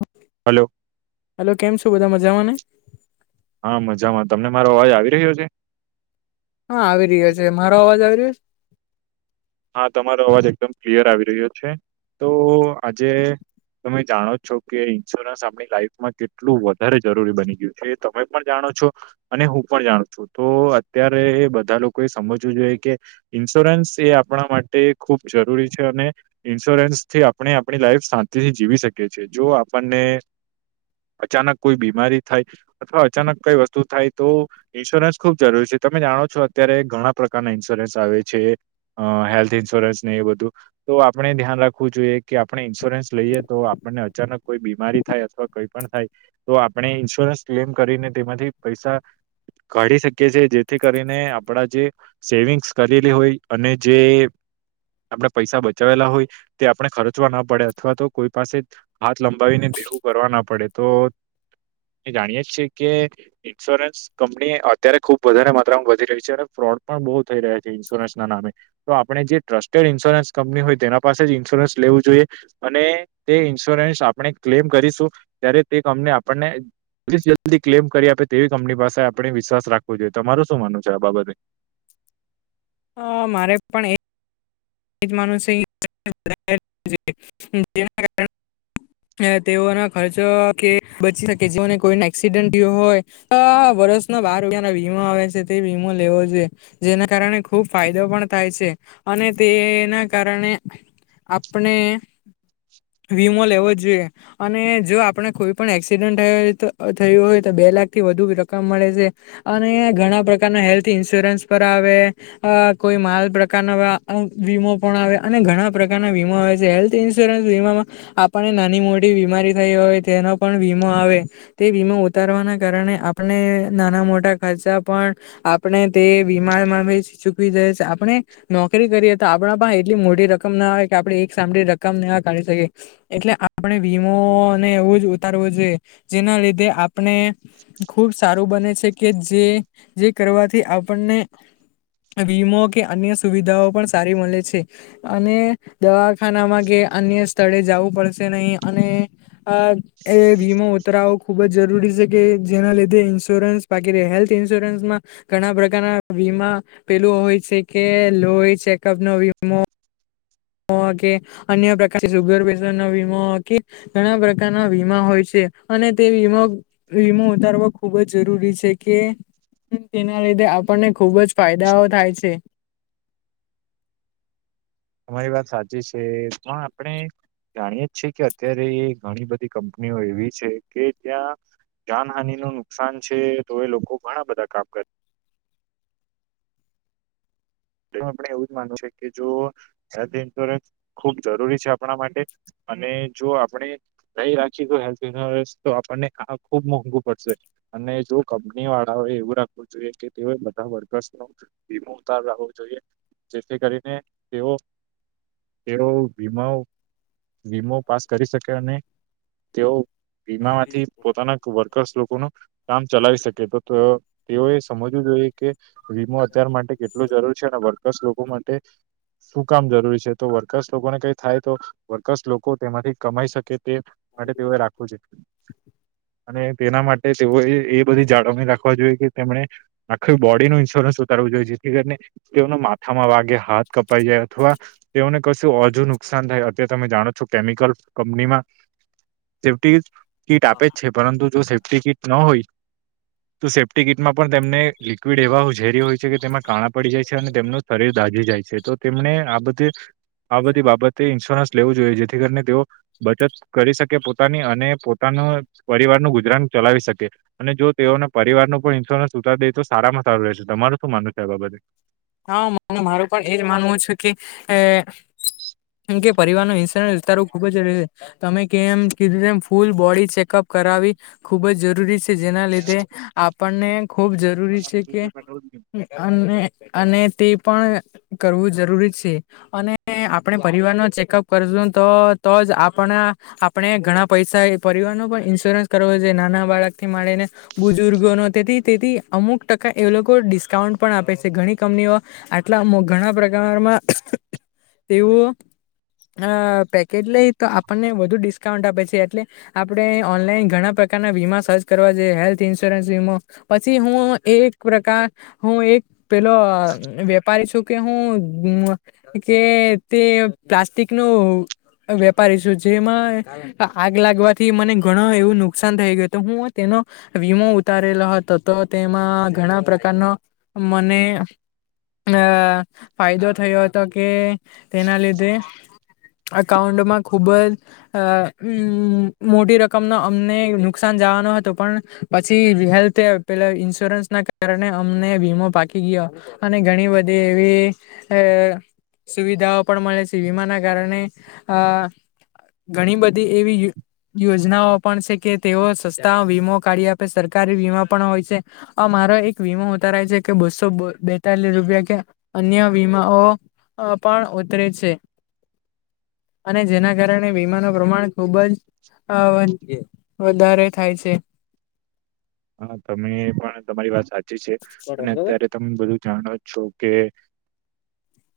[unintelligible] Hello hello કેમ છો બધા મજામાંને. હા મજામાં તમને મારો અવાજ આવી રહ્યો છે. હા આવી રહ્યો છે મારો અવાજ આવી રહ્યો છે. હા તમારો અવાજ એકદમ ક્લિયર આવી રહ્યો છે તો આજે તમે જાણો છો કે ઇન્સ્યોરન્સ આપણી લાઈફમાં કેટલું વધારે જરૂરી બની ગયું છે એ તમે પણ જાણો હું પણ જાણું છું તો અત્યારે બધા લોકો એ સમજવું જોઈએ કે ઇન્સ્યોરન્સ એ આપ [inaudible] આપણા માટે ખુબ જરૂરી છે અને ઇન્સ્યોરન્સ થી આપણે આપણી લાઈફ શાંતિથી જીવી શકીએ છીએ. જો આપણને અચાનક કોઈ બીમારી થાય અથવા અચાનક કઈ વસ્તુ થાય તો ઇન્સ્યોરન્સ ખુબ જરૂરી છે તમે જાણો છો અત્યારે ઘણા પ્રકારના ઇન્સ્યોરન્સ આવે છે. અ હેલ્થ ઇન્સ્યોરન્સ ને એ બધું તો આપણે ધ્યાન રાખવું જોઈએ કે આપણે ઈન્સ્યોરન્સ લઈએ તો આપને અચાનક કોઈ બીમારી થાય અથવા કઈ પણ થાય તો આપણે ઈન્સ્યોરન્સ ક્લેમ કરીને તેમાંથી પૈસા કાઢી શકીએ છે જેથી કરીને આપડા જે સેવિંગ્સ કરેલી હોય અને જે આપણે પૈસા બચાવેલા હોય તે આપણે ખર્ચવા ના પડે અથવા તો કોઈ પાસે હાથ લંબાવીને દેવુ કરવા ના પડે તો એ જાણીયે જ છીકે ઇન્સ્યોરન્સ કંપની અત્યારે ખુબ વધારે માત્રામાં વધી રહી છે અને ફોર્ડ પણ બહુ થઈ રહ્યા છે ઇન્સ્યોરન્સ ના નામે તો આપણે જે ટ્રસ્ટેડ ઇન્સ્યોરન્સ કંપની હોય તેના પાસે જ ઇન્સ્યોરન્સ લેવું જોઈએ અને તે ઇન્સ્યોરન્સ આપણે ક્લેમ કરીશું ત્યારે તે કંપની આપણને [unintelligible] જલ્દી ક્લેમ કરી આપે તેવી કંપની પાસે આપણે વિશ્વાસ રાખવો જોઈએ તમારું શું માનું છે આ બાબતે. અ મારે પણ એક [inaudible] તેઓના ખર્ચો કે બચી શકે જેઓને કોઈને એક્સિડન્ટ હોય [inaudible] વર્ષના બાર રૂપિયા ના વીમો આવે છે તે વીમો લેવો જોઈએ જેના કારણે ખુબ ફાયદો પણ થાય છે. અને તે એ ના કારણે આપણે વીમો લેવો જોઈએ અને જો આપણે કોઈ પણ એક્સિડન્ટ થયું હોય તો બે લાખ થી વધુ રકમ મળે છે અને ઘણા પ્રકારના હેલ્થ ઇન્સ્યોરન્સ પર આવે અ કોઈ માલ પ્રકારના નવા વીમો પણ આવે અને ઘણા પ્રકારના વીમો આવે છે હેલ્થ ઇન્સ્યોરન્સ વીમામાં આપણને નાની મોટી બીમારી થઈ હોય તેનો પણ વીમો આવે તે વીમો ઉતારવાના કારણે આપણે નાના મોટા ખર્ચા પણ આપણે તે બીમારમાં ચૂકવી જાય છે આપણે કેવી કરી એ તો આપણા પણ એટલી મોટી રકમ ના હોય કે આપણે એક સાથે રકમ ના કાઢી શકીએ એટલે આપણ વીમોને એવું જ ઉતારવું જોઈએ જેના લીધે આપણે ખુબ સારું બને એશે કે જે જે કરવાથી આપણને વીમો કે અન્ય સુવિ ધાઓ પણ સારી મલે છે. અને દવાખાનામાં કે અન્ય સ્થળે જવું પડશે નહીં ને અને અહ એ વીમો ઉતરાવો ખૂબ જ જરૂરી છે કે જેના લીધે ઈન્સ્યોર રન્સ બાકી રહે. હેલ્થ ઇન્સ્યોરન્સમાં ઘણા પ્રકારના વીમા પેલુ હોય છે કે લોહી ચેકઅપનો વીમો હો કે અન્ય પ્રકાર સુગર પેશન્ટ નો વીમા હો કે ઘણા પ્રકારના વીમા હોય છે. અને તે વીમો વીમો ઉતારવો ખુબ જ જરૂરી છે કે કે તેના લીધે આપણને ખુબ જ ફાયદાઓ થાય છે. [inaudible] તમારી વાત સાચી છે પણ આપણે જાણીએ જ છે કે અત્યારે એ ઘણી બધી કંપનીઓ એવી છે કે ત્યાં જાનહાની નું નુકસાન છે તો એ લોકો ઘણા બધા કામ કર [inaudible] અહ આપણે એવું જ માનું છે કે જો હેલ્થ ઇન્સ્યોરન્સ ખૂબ જરૂરી છે આપણા માટે અને જો આપણે નઈ રાખી હેલ્થ ઇન્સ્યોરન્સ તો આપણને કા ખુબ મોંઘુ પડશે. અને જો કંપની વાળાઓ એવું રાખવું જોઈએ કે તેઓએ બધા વર્કર્સ નો વીમો ઉતાર રાઓ જોઈએ જેથી કરીને તેઓ તેઓ વીમાઓ વીમો પાસ કરી શકે અને તેઓ વીમા માંથી પોતાના વર્કર્સ લોકોનું કામ ચલાવી શકે તો તતો તેઓ એ સમજવું જોઈએ કે વીમો અત્યાર માટે કેટલું જરૂરી છે અને વર્કર્સ લોકો માટે શું કામ જરૂરી છે તો વર્કર્સ લોકોને કઈ થાય તો વર્કસ લોકો તેમાંથી કમાઈ શકે તે માટે તેઓએ રાખવું છે. અને તેના મા ટે તેઓએ એ બધી જાળવણી રાખવા જોઈએ કે તેમણે આખી બોડીનું ઇન્સ્યોરન્સ ઉતારવું જોઈએ જેથી કરીને તેઓના માથામાં વાગે હાથ કપાઈ જાય અથવા તેઓને કશું ઓજું નુકસાન થાય અત્યારે તમે જાણો છો કેમિકલ કપનીમાં સેફ્ટી કીટ આપે જ છે પરંતુ જો સે ફ્ટી કિટ ન હોય તો સેફ્ટી કિટમાં પણ તેમને લિક્વિડ એવા ઝેરી હોય છે કે તેમાં કાણા પડી જાય છે અને તેમનું શરીર દાઝી જાય છે. તો તેમને આ બધે આ બધી બાબતે ઇન્સ્યોરન્સ લેવું જોઈએ જે થી કરીને તેઓ બચત કરી શકે પોતાની અને પોતાના પરિવારનું ગુજરાન ચલાવી શકે. અને જો તેઓને પરિવારનું પણ ઇન્સ્યોરન્સ ઉતારી દે તો સારામાં સારું રહેશે. તમારું શું માનવુ છે આ બાબતે? હા મારું પણ એજ માનવું છું કે એ [inaudible] જો પરિવાર નો ઇન્સ્યોરન્સ ઉતરાવું ખુબ જ છે તમે કેમ કીધું એમ ફૂલ બોડી ચેકઅપ કરાવી ખુબ જ જરૂરી છે જેના લીધે આપણને ખૂબ જરૂરી છે કે અને અને તે પણ કરવું જરૂરી છે અને આપણે પરિવારનો ચેકઅપ કરજુન તો તો તો જ આપણા આપણે ઘણા પૈસા એ પરિવાર નો પણ ઇન્સ્યોરન્સ કરવો જોઈએ નાના બાળકથી માળી ને બુજુર્ગો નો તેથી તેથી અમુક ટકા એ લોકો ડિસ્કાઉન્ટ પણ આપે છે. ઘણી કંપનીઓ આટલા ઘણા પ્રકારમાં તેવું અહીં પેકેટ લઈ તો આપણને વધુ ડિસ્કાઉન્ટ આપે છે એટલે આપણે ઓનલાઈન ઘણા પ્ર કારના વીમા સર્ચ કરવા જોઈએ હેલ્થ ઇન્સ્યોરન્સ વીમો પછી હું એક પ્રકાર હું એક પેલો અહ વેપારી છું કે હું બીમો કે તે પ્લાસ્ટિક નું વેપારી છું જેમાં આગ લાગવાથી મને ઘણું એવું નુકસાન થઈ ગયું તો હું તેન નો વીમો ઉતારેલો હતો તો તેમાં ઘણા પ્રકારનો મને અહ ફાયદો થયો હતો કે તેના લીધે અકાઉન્ટમાં ખુબ જ અહ અમ્મ મોટી રકમ નો અમને નુકસાન જા નો હતો પછી હેલ્થ પેલા ઇન્સ્યોરન્સ ના કાર અમને વીમો પાકી ગયો અને ઘણી બધી એવી અ સુવિધાઓ પણ મળે છે વીમાના કારણે આ ઘણી બધી એવી યોજનાઓ પણ છે કે તેઓ સસ્તા વીમો કાઢી આપે સરકારી વીમા પણ હોય છે અમા મારો એક વીમો ઉતારય છે કે બસો બો બેતાલીસ રૂપિયા કે અન્ય વીમાઓ અ પણ ઉતરે છે અને જેના કારણે વીમાનું પ્રમાણ ખુબ જ અ વધારે થાય છે હા તમે પણ તમારી વાત સાચી છે અને અત્યારે તમે બધું જાણો જ છો કે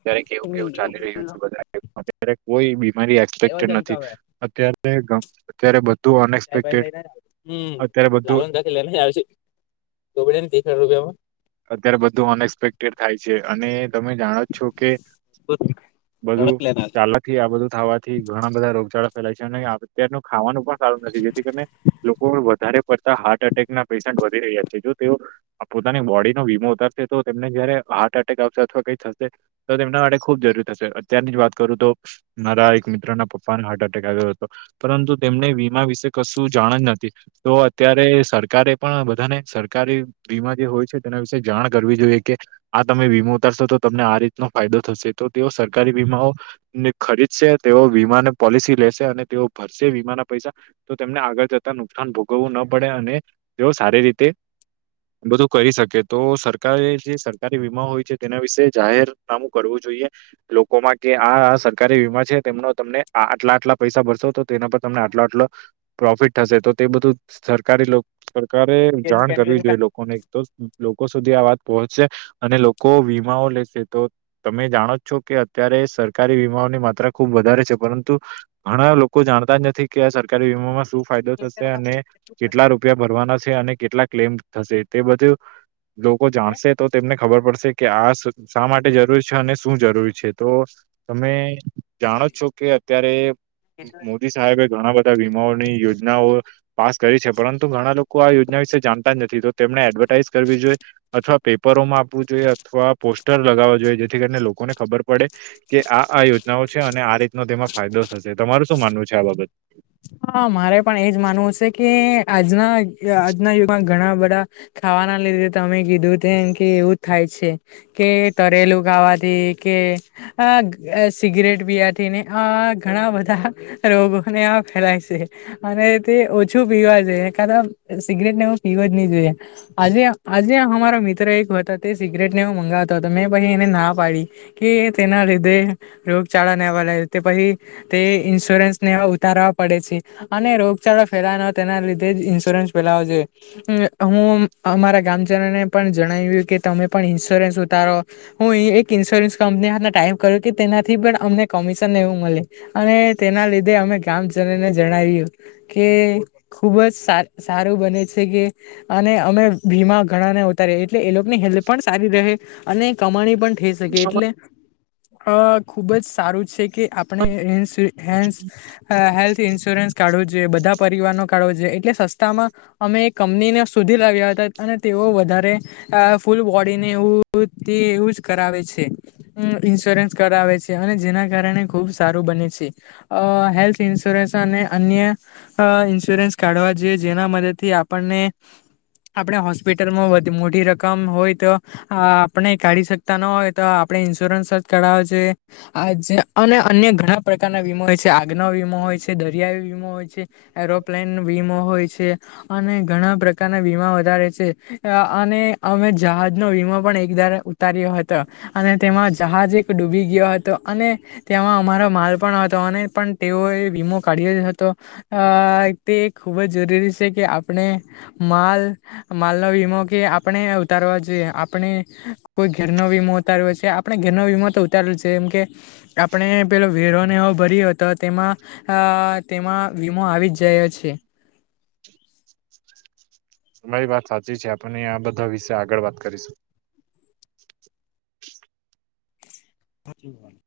અત્યારે કેવું કેવું ચાલી રહ્યું છે બધાએ અત્યારે કોઈ બીમારી એક્સપેક્ટડ નથી અત્યારે અત્યારે ગમે ત્યારે બધું અનએક્સપેક્ટેડ અત્યારે બધું [unintelligible] [unintelligible] અત્યારે બધું અનએક્સપેક્ટેડ થાય છે અને તમે જાણો જ છો કે બધું ચાલાકથી આ બધું થવાથી ઘણા બધા રોગચાળા ફેલાય છે અને અત્યારનું ખાવાનું પણ સારું નથી જેથી કરીને લોકો વધારે કરતા હાર્ટ એટેકના પેશન્ટ વધી રહ્યા છે જો તેઓ પોતાની બોડી નો વીમો ઉતારશે તો તેમનેજયારે હાર્ટ એટેક આવશે અથવા કઈ થશે તો તેમના માટે ખુબ જરૂરી થશે અત્યાર ની વાત કરું તો મારા એક મિત્રના પપ્પાને હાર્ટ એટેક આવ્યો હતો પરંતુ તેમને વીમા વિશે કશું શું જાણ જ નથી તો અત્યારે સરકારે પણ બધાને સરકારી વીમા જે હોય છે તેના વિશે જાણ કરવી જોઈએ કે આ તમે વીમો ઉતારશો તો તમને આ રીતનો ફાયદો થશે તો તેઓ સરકારી નો ને ખરીદશે તેઓ વીમાને પોલિસી લેશે અને તેઓ ભરશે વીમાના પૈસા તો તેમને આગળ જતા નુકસાન ભોગવવું ન પડે અને તેઓ સારી રીતે બધું કરી શકે કે તો સરકારે જે સરકારી વીમા હોય છે તેના વિશે જાહેરનામું કરવું જોઈએ લોકોમાં કે આ આ સરકારી વીમા છે તેમનો તમને આટલા આટલા પૈસા ભરસો તો તેના પર તમને આટલો આટલો પ્રોફિટ થશે તો તે બધું સરકારી લો સરકારે જાણ કરવી જોઈએ લોકોને તો લોકો સુધી આ વાત પહોંચશે અને લોકો વીમાઓ લેશે તો તમે જાણો છો કે અત્યારે સરકારી વીમાઓની માત્રા ખુબ વધારે છે પરંતુ ઘણા લોકો જાણતા જ નથી કે આ સરકારી વીમામાં શું ફાયદો થશે અને કેટલા રૂપિયા ભરવાના છે અને કેટલા ક્લેમ થશે તે બધું લોકો જાણશે તો તેમને ખબર પડશે કે આ શા માટે જરૂરી છે અને શું જરૂરી છે તો તમે જાણો છો કે અત્યારે મોદી સાહેબે ઘણા બધા વીમાઓની યોજનાઓ પાસ કરી છે પરંતુ ઘણા લોકો આ યોજના વિશે જાણતા જ નથી તો તેમણે એડવર્ટાઈઇઝ કરવી જોઈએ અથવા પેપરોમાં આપવું જોઈએ અથવા પોસ્ટર લગાવવા જોઈએ જેથી કરીને લોકોને ખબર પડે કે આ આ યોજનાઓ છે અને આ રીતનો તેમાં ફાયદો થશે તમારું શું માનવું છે આ બાબત હા મારે પણ એજ માનવું છે કે આજના આજના યુગમાં ઘણા બધા ખાવાના લીધે તમે કીધુંમ કે એવું થાય છે કે તરેલું ખાવાથી કે આ સિગરેટ બીથીને આ ઘણા બધા રોગોને આ લશે અને તે ઓછું પીવા છે ખ સિગરેટને હું પીવા જ નહી જોઈએ આજે આજે અમારા મિત્ર એક હતા તે સિગરેટ ને એ મંગાવતો હતો મેં પછી એને ના પાડી કે તેના લીધે રોગચાળા નેવા લાગ તે પછી તે ઇન્સ્યોરન્સ ને ઉતારવા પડે છે અને રોગચાળો ફેલાનો હોય તેના લીધે જ ઇન્સ્યોરન્સ પેલાવો જો હું અમારા ગામજનોને પણ જણાવ્યું કે તમે પણ ઇન્સ્યોરન્સ ઉતારો હું એક ઇન્સ્યોરન્સ કં ટાઈ કર્યું કે તેનાથી પણ અમને કમિશન એવું મળે અને તેના લીધે અમે ગામ જણાવ્યું કે ખુબ જ સારું બને છે કે વીમા ઘણા ને અત એટલે એ લોકોની હેલ્થ પણ સારી રહે અને કમાણી પણ થઈ શકે એટલે અ ખુબ જ સારું છે કે આપણેન્ હે હેલ્થ ઇન્સ્યોરસ કાવ જોએ બધા પરિવારનો કાઢવો જોઈએ એટલે સસ્તામાં અમે કંપનીને સુધી લાવ્યા હતા અને તેઓ વધારે અ ફૂલ બોડીને એ તે યુઝ કરાવે છે ઇન્સ્યોરન્સ કરાવે છે અને જેના કારણે ખુબ સારું બને છે હેલ્થ ઇન્ અને અન્ય ઇન્સ્યોરન્સ કાઢવા જોઈએ જેના મદદથી આપણને આપણે હોસ્પિટલમાં મોટી રકમ હોય તો આપણે કાઢી શકતા ન હોય તો આપ ઇન્સ્યોરન્સ કરાવ છે આ અને અન્ય ઘણા પ્રકારના વીમાો હોય છે આગનો વી. છે દરિયાઈ વીમો હોય છે એરોપ્લેન વીમો હોય છે અને ઘણા પ્રકારના વીમા વધારે છે અને અમે જહાજ ન વીમા પણ એકદમ ઉતાર્યો હતો અને તેમાં જહાજ એક ડૂબી ગયો હતો અને તેમાં અમારો માલ પણ હતો નહી પણ તેઓ વીમો કાઢએ હતો તે ખૂબ જ જરૂરી છે કે આપણે માલ માલ નો વીમો કે આપણે ઉતારવા જોએ આપણે કોઈ ઘેરનોો વીમો ઉતાર્યો છેએ આપણે ઘનો વિમતો ઉતારેલ છે એમ કે આપણે પેલો વેરોને એવો ભર્યો હતો તેમાં અ તેમાં વીમો આવી જ જાય છે તમારી વાત સાચી છે આપને આ બધા વિશે આગળ વાત કરીશું હ